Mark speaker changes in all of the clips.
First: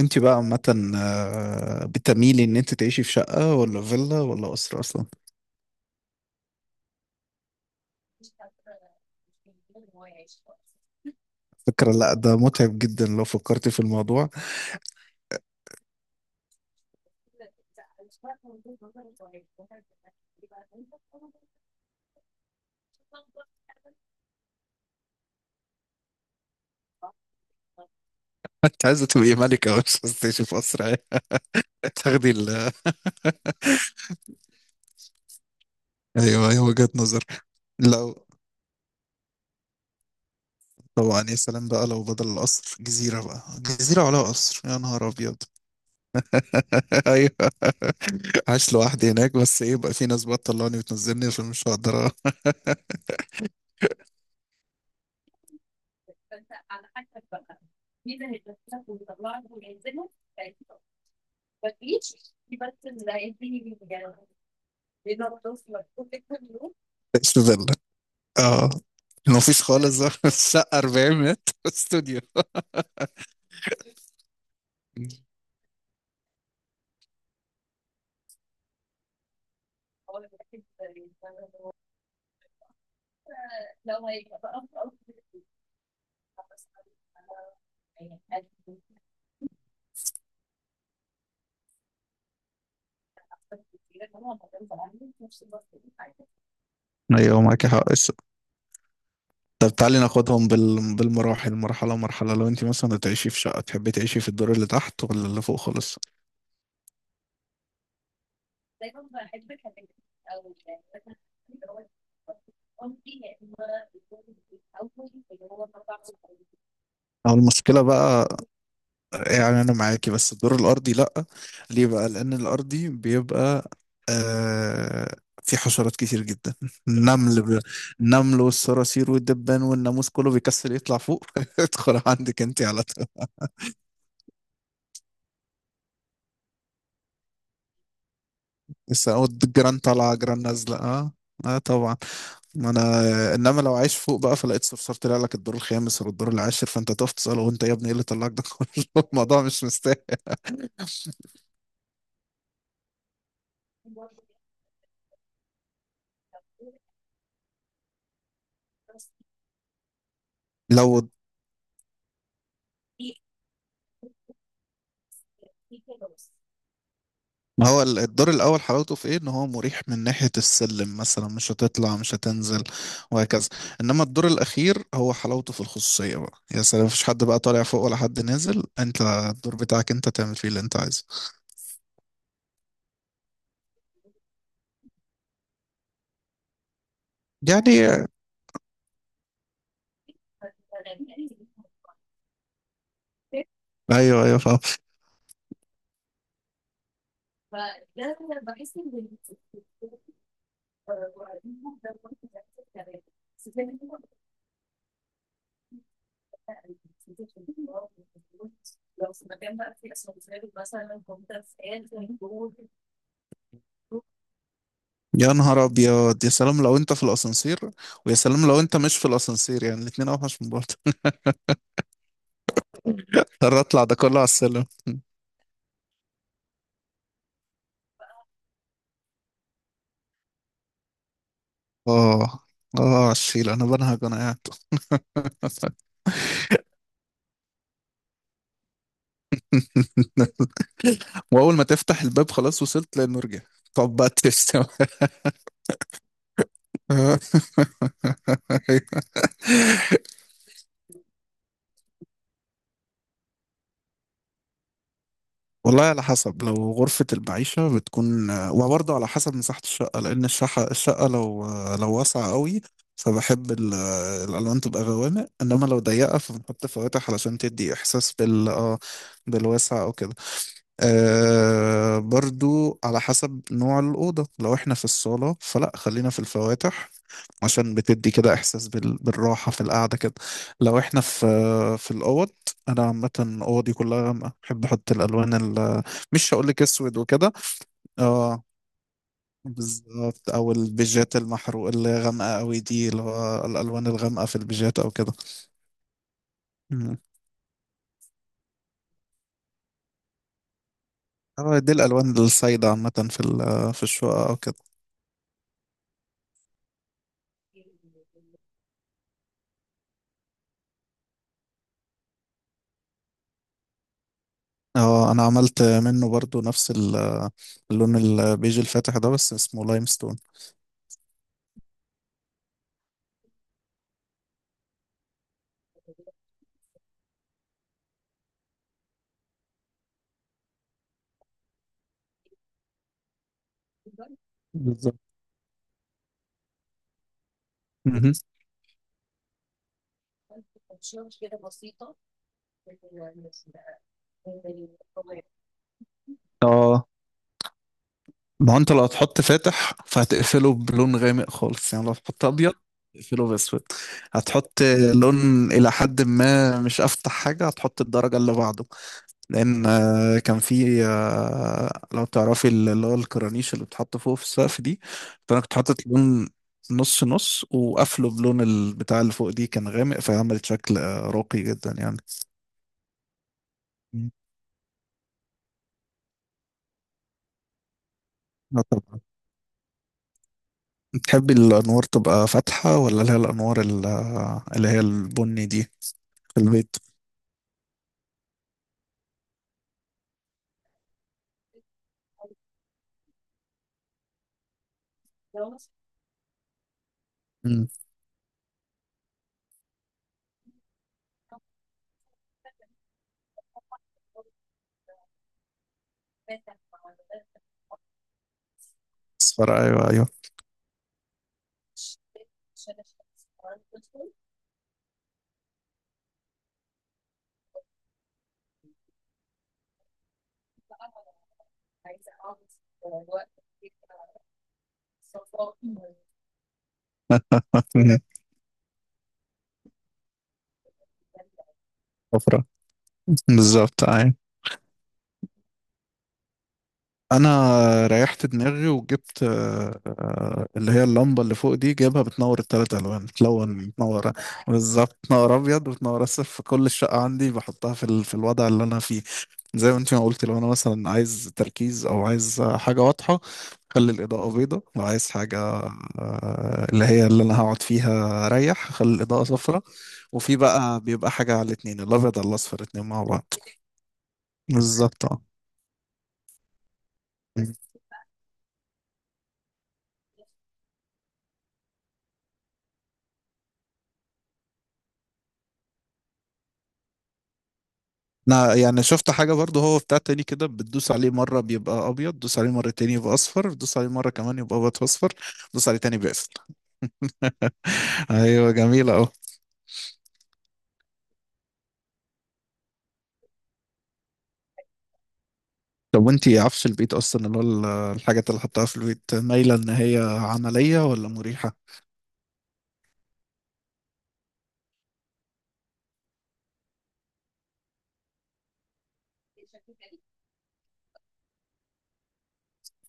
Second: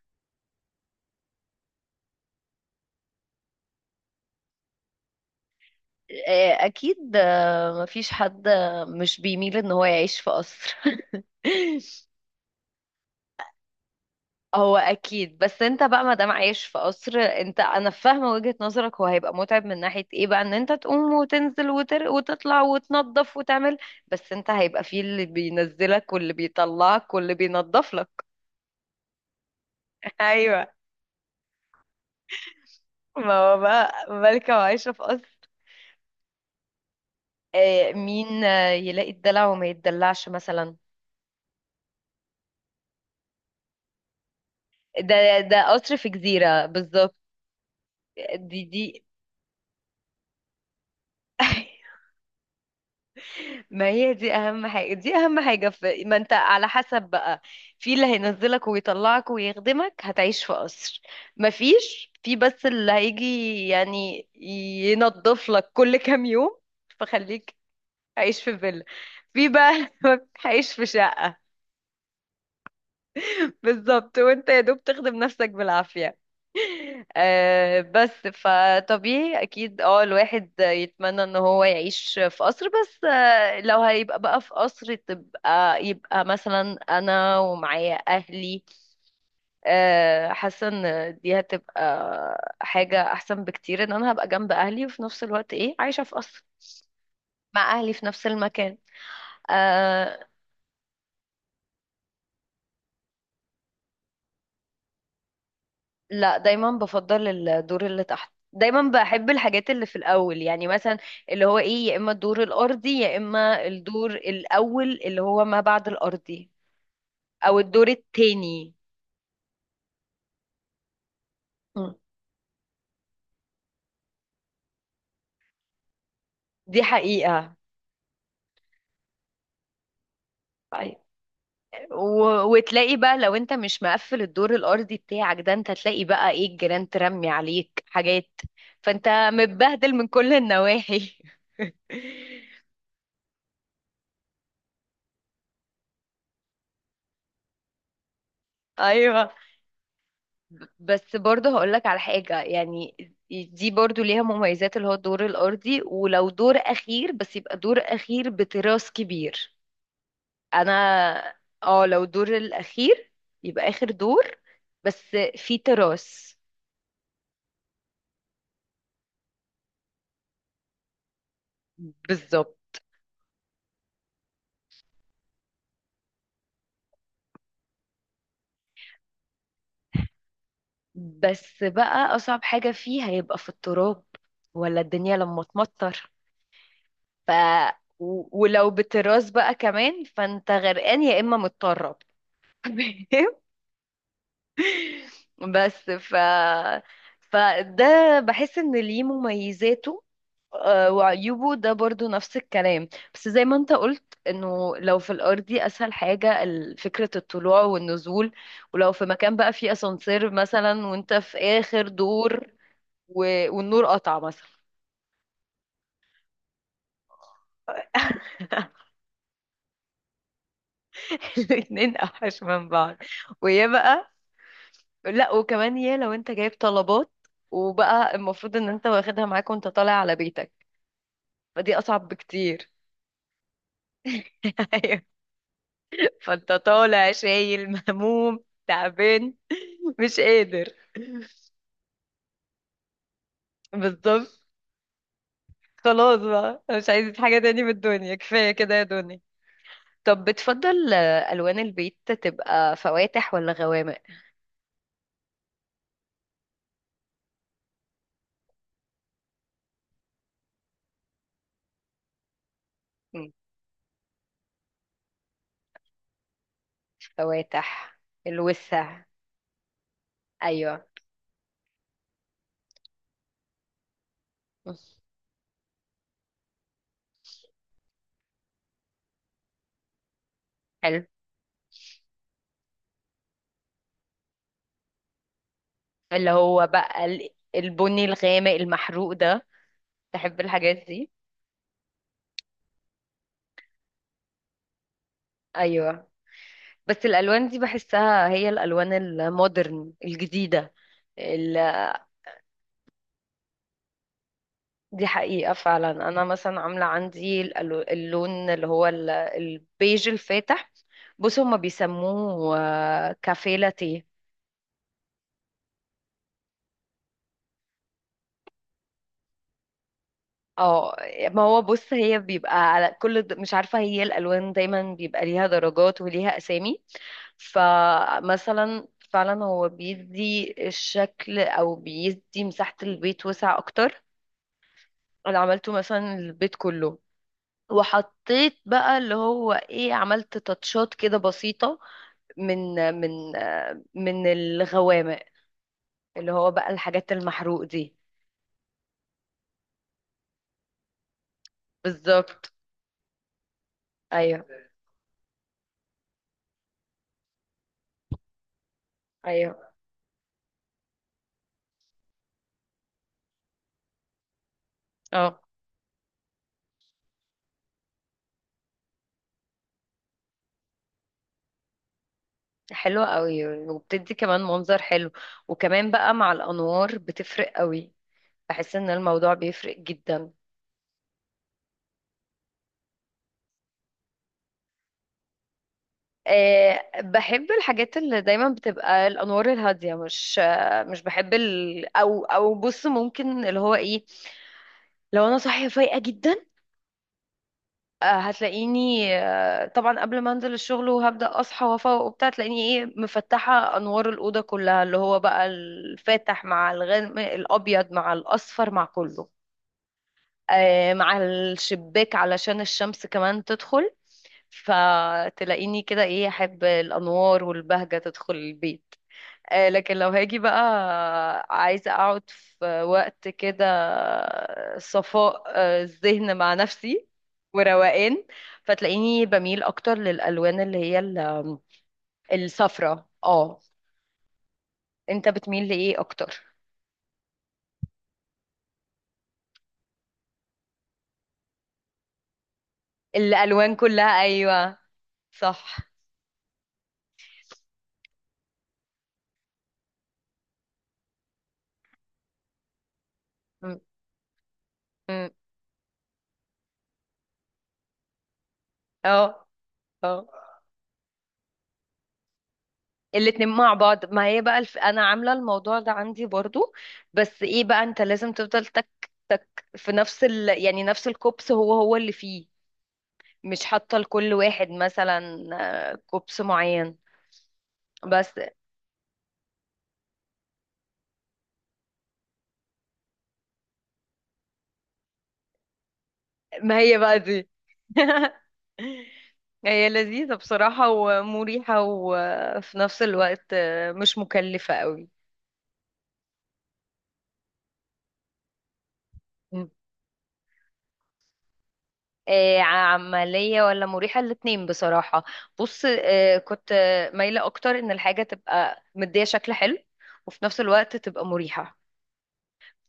Speaker 1: انت بقى عامة، بتميلي ان انت تعيشي في شقة ولا فيلا ولا أسرة اصلا؟
Speaker 2: اكيد، مفيش حد مش بيميل ان هو يعيش في قصر.
Speaker 1: فكرة لا، ده متعب جدا لو فكرتي في الموضوع.
Speaker 2: هو اكيد، بس انت بقى ما دام عايش في قصر، انت انا فاهمه وجهة نظرك. هو هيبقى متعب من ناحيه ايه بقى؟ ان انت تقوم وتنزل وتطلع وتنظف وتعمل. بس انت هيبقى فيه اللي بينزلك واللي بيطلعك واللي بينظف لك.
Speaker 1: انت عايزة تبقي ملكة، مش عايزة تعيشي في
Speaker 2: ايوه.
Speaker 1: أسرة يعني. تاخدي ال
Speaker 2: ما هو بقى مالكه وعايشه في قصر.
Speaker 1: ايوه، ايوه، وجهة نظر. لو
Speaker 2: مين يلاقي الدلع وما يتدلعش مثلا؟
Speaker 1: طبعا يا سلام بقى، لو بدل القصر جزيرة، بقى جزيرة على قصر يا نهار أبيض!
Speaker 2: ده قصر في جزيره بالظبط.
Speaker 1: ايوه.
Speaker 2: دي
Speaker 1: عايش
Speaker 2: دي
Speaker 1: لوحدي هناك، بس ايه بقى، في ناس بقى تطلعني وتنزلني عشان مش هقدر
Speaker 2: ما هي دي اهم حاجة، في ما انت على حسب بقى. في اللي هينزلك ويطلعك ويخدمك، هتعيش في قصر. ما فيش، في بس اللي هيجي يعني ينظف لك كل كام يوم
Speaker 1: اعيش في
Speaker 2: فخليك
Speaker 1: فيلا.
Speaker 2: عايش في
Speaker 1: اه.
Speaker 2: فيلا. في
Speaker 1: مفيش
Speaker 2: بقى
Speaker 1: خالص.
Speaker 2: هيعيش
Speaker 1: شقة
Speaker 2: في
Speaker 1: 40
Speaker 2: شقة.
Speaker 1: متر، استوديو.
Speaker 2: بالظبط، وانت يا دوب تخدم نفسك بالعافية. آه بس فطبيعي اكيد، الواحد يتمنى ان هو يعيش في قصر، بس لو هيبقى بقى في قصر، تبقى يبقى مثلا انا ومعايا اهلي. حاسة ان دي هتبقى حاجة احسن بكتير، ان انا هبقى جنب اهلي وفي نفس الوقت ايه عايشة في قصر
Speaker 1: ايوه، معاك
Speaker 2: مع
Speaker 1: حق.
Speaker 2: اهلي في نفس المكان.
Speaker 1: طب تعالي
Speaker 2: آه،
Speaker 1: ناخدهم بالمراحل، مرحله مرحله. لو انت مثلا هتعيشي في شقه، تحبي تعيشي في الدور اللي تحت ولا اللي فوق خالص؟
Speaker 2: لا، دايما بفضل الدور اللي تحت. دايما بحب الحاجات اللي في الاول، يعني مثلا اللي هو ايه، يا اما الدور الارضي، يا اما الدور الاول اللي هو ما بعد الارضي،
Speaker 1: او
Speaker 2: او
Speaker 1: المشكله
Speaker 2: الدور
Speaker 1: بقى.
Speaker 2: التاني.
Speaker 1: يعني انا معاكي، بس الدور الارضي لا. ليه
Speaker 2: م.
Speaker 1: بقى؟ لان الارضي بيبقى آه... في حشرات كتير جدا.
Speaker 2: دي
Speaker 1: النمل
Speaker 2: حقيقة.
Speaker 1: ب... النمل والصراصير والدبان والناموس كله بيكسل يطلع
Speaker 2: أيوة.
Speaker 1: فوق، ادخل
Speaker 2: و...
Speaker 1: عندك انت على
Speaker 2: وتلاقي
Speaker 1: طول.
Speaker 2: بقى لو انت مش مقفل الدور الارضي بتاعك ده، انت تلاقي بقى ايه، الجيران ترمي عليك حاجات، فانت
Speaker 1: بس أو الجيران
Speaker 2: متبهدل من
Speaker 1: طالعه،
Speaker 2: كل
Speaker 1: جيران نازله، اه.
Speaker 2: النواحي.
Speaker 1: اه طبعا. ما انا، انما لو عايش فوق بقى فلقيت صرصار طلع لك الدور الخامس ولا الدور العاشر، فانت تقف تساله: وانت يا ابني ايه اللي طلعك ده كله؟
Speaker 2: ايوه.
Speaker 1: الموضوع مش مستاهل.
Speaker 2: بس برضه هقولك على حاجة، يعني دي برضه ليها مميزات، اللي هو الدور الأرضي، ولو دور أخير بس يبقى دور أخير بتراس كبير. أنا
Speaker 1: لو
Speaker 2: اه لو دور الأخير، يبقى آخر دور بس في تراس.
Speaker 1: ما هو الدور الاول حلاوته في ايه؟ ان هو مريح من ناحيه السلم مثلا، مش هتطلع مش هتنزل
Speaker 2: بالظبط.
Speaker 1: وهكذا. انما الدور الاخير هو حلاوته في الخصوصيه، بقى يا سلام، مفيش حد بقى طالع فوق ولا حد نازل، انت الدور بتاعك انت تعمل فيه اللي انت عايزه.
Speaker 2: بس بقى أصعب حاجة فيه هيبقى في التراب، ولا الدنيا لما تمطر. ف
Speaker 1: يعني،
Speaker 2: ولو بتراس بقى كمان فانت غرقان يا إما متطرب.
Speaker 1: ايوه ايوه، فاهم.
Speaker 2: بس فده بحس ان ليه مميزاته وعيوبه. ده برضو نفس الكلام، بس زي ما انت قلت انه لو في الارضي اسهل حاجة فكرة الطلوع والنزول. ولو في مكان بقى فيه اسانسير مثلا وانت في اخر دور، و... والنور قطع مثلا.
Speaker 1: يا نهار ابيض، يا سلام لو انت في الاسانسير! ويا سلام لو انت مش في الاسانسير، يعني الاتنين اوحش من بعض.
Speaker 2: الاتنين اوحش من بعض.
Speaker 1: اضطر
Speaker 2: ويا
Speaker 1: اطلع ده كله
Speaker 2: بقى،
Speaker 1: على السلم.
Speaker 2: لا وكمان، يا لو انت جايب طلبات وبقى المفروض ان انت واخدها معاك وانت طالع على بيتك، فدي اصعب
Speaker 1: اه،
Speaker 2: بكتير.
Speaker 1: اه، على الشيل انا بنهج وانا قاعد.
Speaker 2: ايوه. فانت طالع شايل مهموم تعبان مش قادر.
Speaker 1: واول ما تفتح الباب، خلاص وصلت للمرجع. طب بقى
Speaker 2: بالظبط.
Speaker 1: تشتم.
Speaker 2: خلاص بقى أنا مش عايز حاجة تاني من الدنيا، كفاية كده يا دنيا. طب، بتفضل ألوان البيت تبقى فواتح ولا غوامق؟
Speaker 1: والله على حسب، لو غرفة المعيشة بتكون، وبرضه على حسب مساحة الشقة، لأن الشقة لو واسعة قوي،
Speaker 2: مم.
Speaker 1: فبحب الألوان تبقى غوامق، إنما لو ضيقة فبنحط فواتح علشان تدي
Speaker 2: فواتح،
Speaker 1: إحساس
Speaker 2: الوسع.
Speaker 1: بالواسع أو كده.
Speaker 2: أيوة.
Speaker 1: برضو على حسب نوع الأوضة، لو احنا في الصالة فلا خلينا في الفواتح، عشان بتدي كده إحساس بالراحة في القعدة كده. لو
Speaker 2: حلو.
Speaker 1: احنا في في الأوض أنا عامة أوضي كلها، بحب أحط الألوان
Speaker 2: اللي
Speaker 1: مش هقولك
Speaker 2: هو
Speaker 1: أسود
Speaker 2: بقى
Speaker 1: وكده.
Speaker 2: البني
Speaker 1: اه
Speaker 2: الغامق المحروق ده.
Speaker 1: بالظبط،
Speaker 2: تحب
Speaker 1: أو
Speaker 2: الحاجات دي.
Speaker 1: البيجات المحروق، اللي هي غامقة أوي دي، اللي هو الألوان الغامقة في البيجات أو كده.
Speaker 2: أيوة.
Speaker 1: مم.
Speaker 2: بس الألوان دي بحسها هي الألوان المودرن الجديدة ال-
Speaker 1: اه، دي الألوان السايدة عامة في الشقة أو كده.
Speaker 2: دي حقيقة فعلا. أنا مثلا عاملة عندي اللون اللي هو البيج الفاتح. بص هما بيسموه كافيه لاتيه.
Speaker 1: اه، انا عملت منه برضو نفس اللون البيج الفاتح ده، بس اسمه لايم ستون.
Speaker 2: اه. ما هو بص، هي بيبقى على كل مش عارفة، هي الألوان دايما بيبقى ليها درجات وليها أسامي، فمثلا فعلا هو بيدي الشكل أو بيدي مساحة البيت وسع أكتر.
Speaker 1: بالظبط.
Speaker 2: أنا عملته مثلا البيت كله،
Speaker 1: مهم.
Speaker 2: وحطيت بقى اللي هو ايه، عملت تاتشات كده بسيطة من من من الغوامق، اللي هو بقى
Speaker 1: اه
Speaker 2: الحاجات المحروق دي.
Speaker 1: ما هو انت لو هتحط فاتح، فهتقفله بلون غامق خالص، يعني لو هتحط
Speaker 2: بالظبط.
Speaker 1: ابيض تقفله باسود.
Speaker 2: ايوه
Speaker 1: هتحط لون الى حد ما مش افتح حاجه، هتحط الدرجه اللي بعده. لان
Speaker 2: ايوه،
Speaker 1: كان في، لو تعرفي اللي هو الكرانيش اللي بتحط فوق في السقف دي،
Speaker 2: اه.
Speaker 1: فانا كنت حاطط لون نص نص، وقافله بلون البتاع اللي فوق دي كان غامق، فعملت شكل راقي جدا يعني.
Speaker 2: حلوة قوي،
Speaker 1: مم.
Speaker 2: وبتدي كمان منظر حلو. وكمان بقى مع الانوار بتفرق قوي،
Speaker 1: اه
Speaker 2: بحس ان
Speaker 1: طبعا.
Speaker 2: الموضوع بيفرق جدا.
Speaker 1: بتحبي الانوار تبقى فاتحه، ولا اللي هي الانوار اللي هي البني دي؟ في البيت.
Speaker 2: أه، بحب الحاجات اللي دايما بتبقى الانوار الهاديه، مش مش بحب او او بص، ممكن اللي هو ايه، لو انا صاحيه فايقه جدا،
Speaker 1: مم.
Speaker 2: هتلاقيني طبعا قبل ما انزل الشغل وهبدأ اصحى وافوق وبتاع، تلاقيني ايه، مفتحة انوار الأوضة كلها، اللي هو بقى الفاتح مع الغامق، الابيض مع الاصفر مع كله،
Speaker 1: اصفر، ايوه ايوه.
Speaker 2: مع الشباك علشان الشمس كمان تدخل، فتلاقيني كده ايه، احب الانوار والبهجة تدخل البيت. لكن لو هاجي بقى عايزة أقعد في وقت كده صفاء الذهن مع نفسي وروقان، فتلاقيني بميل أكتر للألوان اللي هي
Speaker 1: صفرا.
Speaker 2: الصفرة. اه.
Speaker 1: بالظبط، أيوة.
Speaker 2: انت بتميل لإيه أكتر؟
Speaker 1: انا ريحت دماغي وجبت، اللي هي اللمبه اللي فوق دي جايبها بتنور الثلاث الوان، بتلون
Speaker 2: الألوان
Speaker 1: بتنور.
Speaker 2: كلها، أيوة،
Speaker 1: بالظبط، بتنور ابيض
Speaker 2: صح.
Speaker 1: وبتنور اصفر، في كل الشقه عندي بحطها في الوضع اللي انا فيه. زي ما انت ما قلت، لو انا مثلا عايز تركيز او عايز حاجه واضحه،
Speaker 2: م-
Speaker 1: خلي الاضاءه بيضه. لو عايز
Speaker 2: م.
Speaker 1: حاجه اللي هي اللي انا هقعد فيها ريح، خلي الاضاءه
Speaker 2: اه
Speaker 1: صفراء.
Speaker 2: اه.
Speaker 1: وفي بقى بيبقى حاجه على الاتنين، الابيض على الاصفر، الاتنين مع بعض.
Speaker 2: الاتنين مع بعض، ما هي بقى
Speaker 1: بالظبط
Speaker 2: انا
Speaker 1: اه.
Speaker 2: عامله الموضوع ده عندي برضو، بس ايه بقى، انت لازم تفضل تك تك في نفس يعني نفس الكوبس هو هو اللي فيه، مش حاطه لكل واحد مثلا كوبس معين بس.
Speaker 1: انا يعني شفت حاجة برضه، هو بتاع تاني كده، بتدوس عليه مرة بيبقى ابيض، دوس عليه مرة تاني يبقى اصفر، دوس عليه مرة كمان يبقى ابيض اصفر، دوس عليه تاني بيقفل.
Speaker 2: ما هي بقى دي.
Speaker 1: ايوه جميلة اهو.
Speaker 2: هي لذيذه بصراحه ومريحه، وفي نفس الوقت مش مكلفه قوي.
Speaker 1: طب وانتي، عفش البيت اصلا اللي هو الحاجات اللي حطها في البيت، مايلة ان هي عملية ولا مريحة؟
Speaker 2: عملية ولا مريحة، الاتنين بصراحة. بص، كنت مايلة أكتر إن الحاجة تبقى مدية شكل حلو، وفي نفس الوقت تبقى مريحة.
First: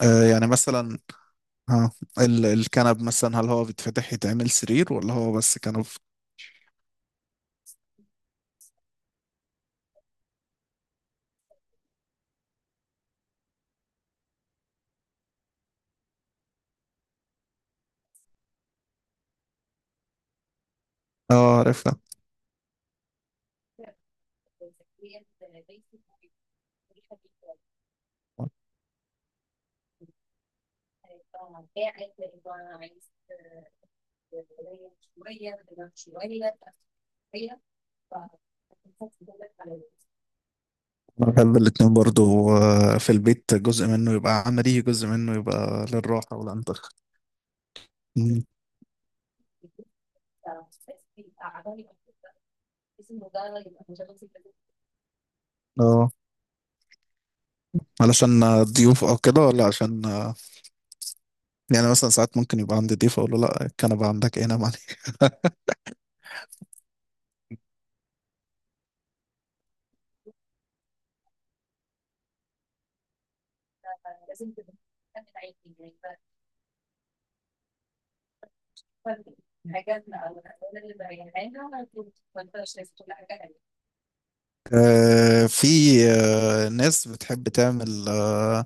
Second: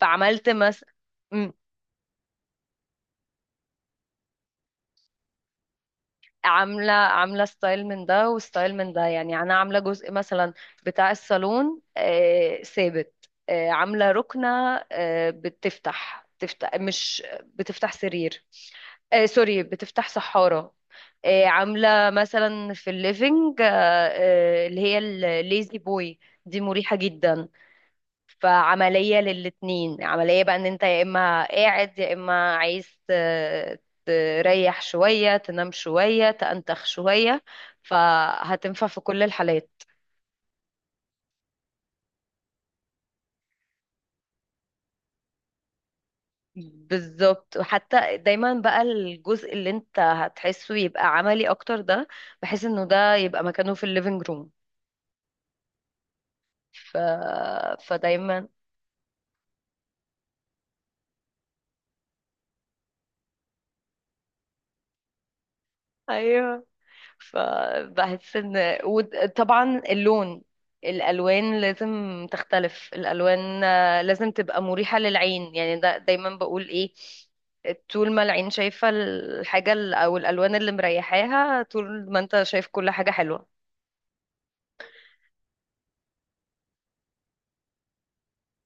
Speaker 1: يعني
Speaker 2: فعملت
Speaker 1: مثلا،
Speaker 2: مم،
Speaker 1: ها، الكنب مثلا، هل هو بيتفتح يتعمل سرير، ولا هو بس كنب؟
Speaker 2: عاملة ستايل من ده وستايل من ده. يعني أنا عاملة جزء مثلا بتاع الصالون ثابت، عاملة ركنة، بتفتح مش بتفتح سرير. سوري، بتفتح سحارة.
Speaker 1: اه عرفتها.
Speaker 2: عاملة مثلا في الليفينج اللي هي الليزي بوي، دي مريحة جدا. فعملية للاتنين، عملية بقى ان انت يا اما قاعد يا اما عايز تريح شوية، تنام شوية، تأنتخ شوية، فهتنفع في كل الحالات.
Speaker 1: أنا بحب الاتنين برضو، في البيت جزء منه يبقى عملي، جزء منه يبقى للراحة والأنتخ.
Speaker 2: بالظبط. وحتى
Speaker 1: مم.
Speaker 2: دايما بقى الجزء اللي انت هتحسه يبقى عملي اكتر ده، بحيث انه ده يبقى مكانه في الليفينج روم،
Speaker 1: اه
Speaker 2: ف... فدايما.
Speaker 1: علشان ضيوف او كده، ولا عشان يعني مثلا ساعات ممكن يبقى عندي ضيف اقول له: لا، الكنبه عندك، ايه نام عليك.
Speaker 2: ايوه. فبحس ان، وطبعا اللون، الالوان لازم تختلف. الالوان لازم تبقى مريحة للعين، يعني ده دايما بقول ايه، طول ما العين شايفة الحاجة او الالوان اللي مريحاها، طول ما انت شايف كل حاجة حلوة.
Speaker 1: في، ناس بتحب تعمل،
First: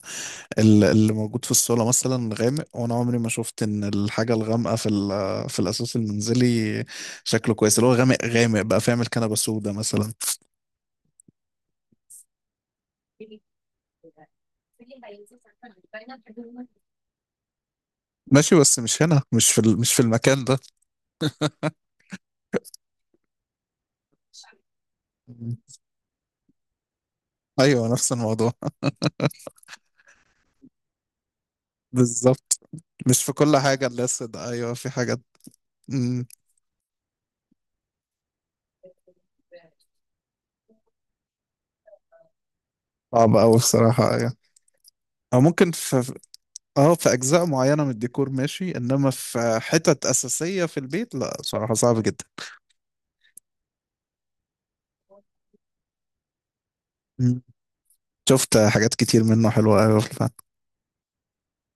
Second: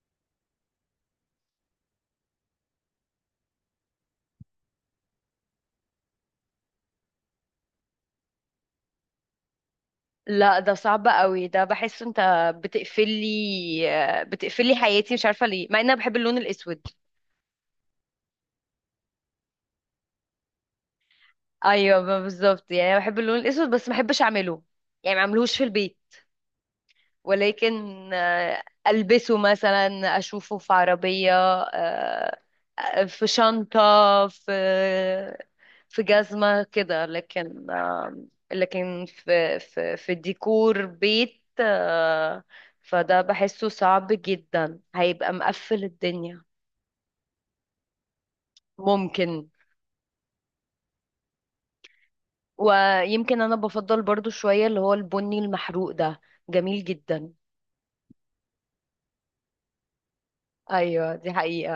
Speaker 1: اللي موجود في الصاله مثلا غامق، وانا عمري ما شفت ان الحاجه الغامقه في الاساس المنزلي شكله كويس، اللي هو غامق غامق بقى، فيعمل كنبه سودا مثلا.
Speaker 2: لا، ده صعب قوي، ده بحس انت بتقفلي بتقفلي حياتي، مش عارفة ليه، مع ان انا بحب اللون الاسود.
Speaker 1: ماشي، بس مش هنا، مش مش في المكان ده.
Speaker 2: ايوه بالظبط، يعني انا بحب اللون الاسود بس ما بحبش اعمله، يعني ما
Speaker 1: مم.
Speaker 2: اعملهوش في البيت.
Speaker 1: ايوه
Speaker 2: ولكن
Speaker 1: نفس الموضوع.
Speaker 2: ألبسه مثلا، أشوفه في عربية، آه،
Speaker 1: بالظبط، مش
Speaker 2: في
Speaker 1: في كل
Speaker 2: شنطة،
Speaker 1: حاجه الناس ده،
Speaker 2: في
Speaker 1: ايوه في حاجات.
Speaker 2: في
Speaker 1: مم.
Speaker 2: جزمة كده، لكن لكن في ديكور بيت فده
Speaker 1: صعبه قوي
Speaker 2: بحسه صعب
Speaker 1: بصراحه، أيوة.
Speaker 2: جدا، هيبقى
Speaker 1: او ممكن
Speaker 2: مقفل الدنيا.
Speaker 1: اه، في اجزاء معينه من الديكور ماشي، انما
Speaker 2: ممكن.
Speaker 1: في حتت اساسيه في البيت لا، صراحه صعب جدا.
Speaker 2: ويمكن أنا بفضل برضو شوية اللي هو البني المحروق ده، جميل جدا.
Speaker 1: مم. شفت حاجات كتير منه حلوه قوي.
Speaker 2: أيوة، دي حقيقة.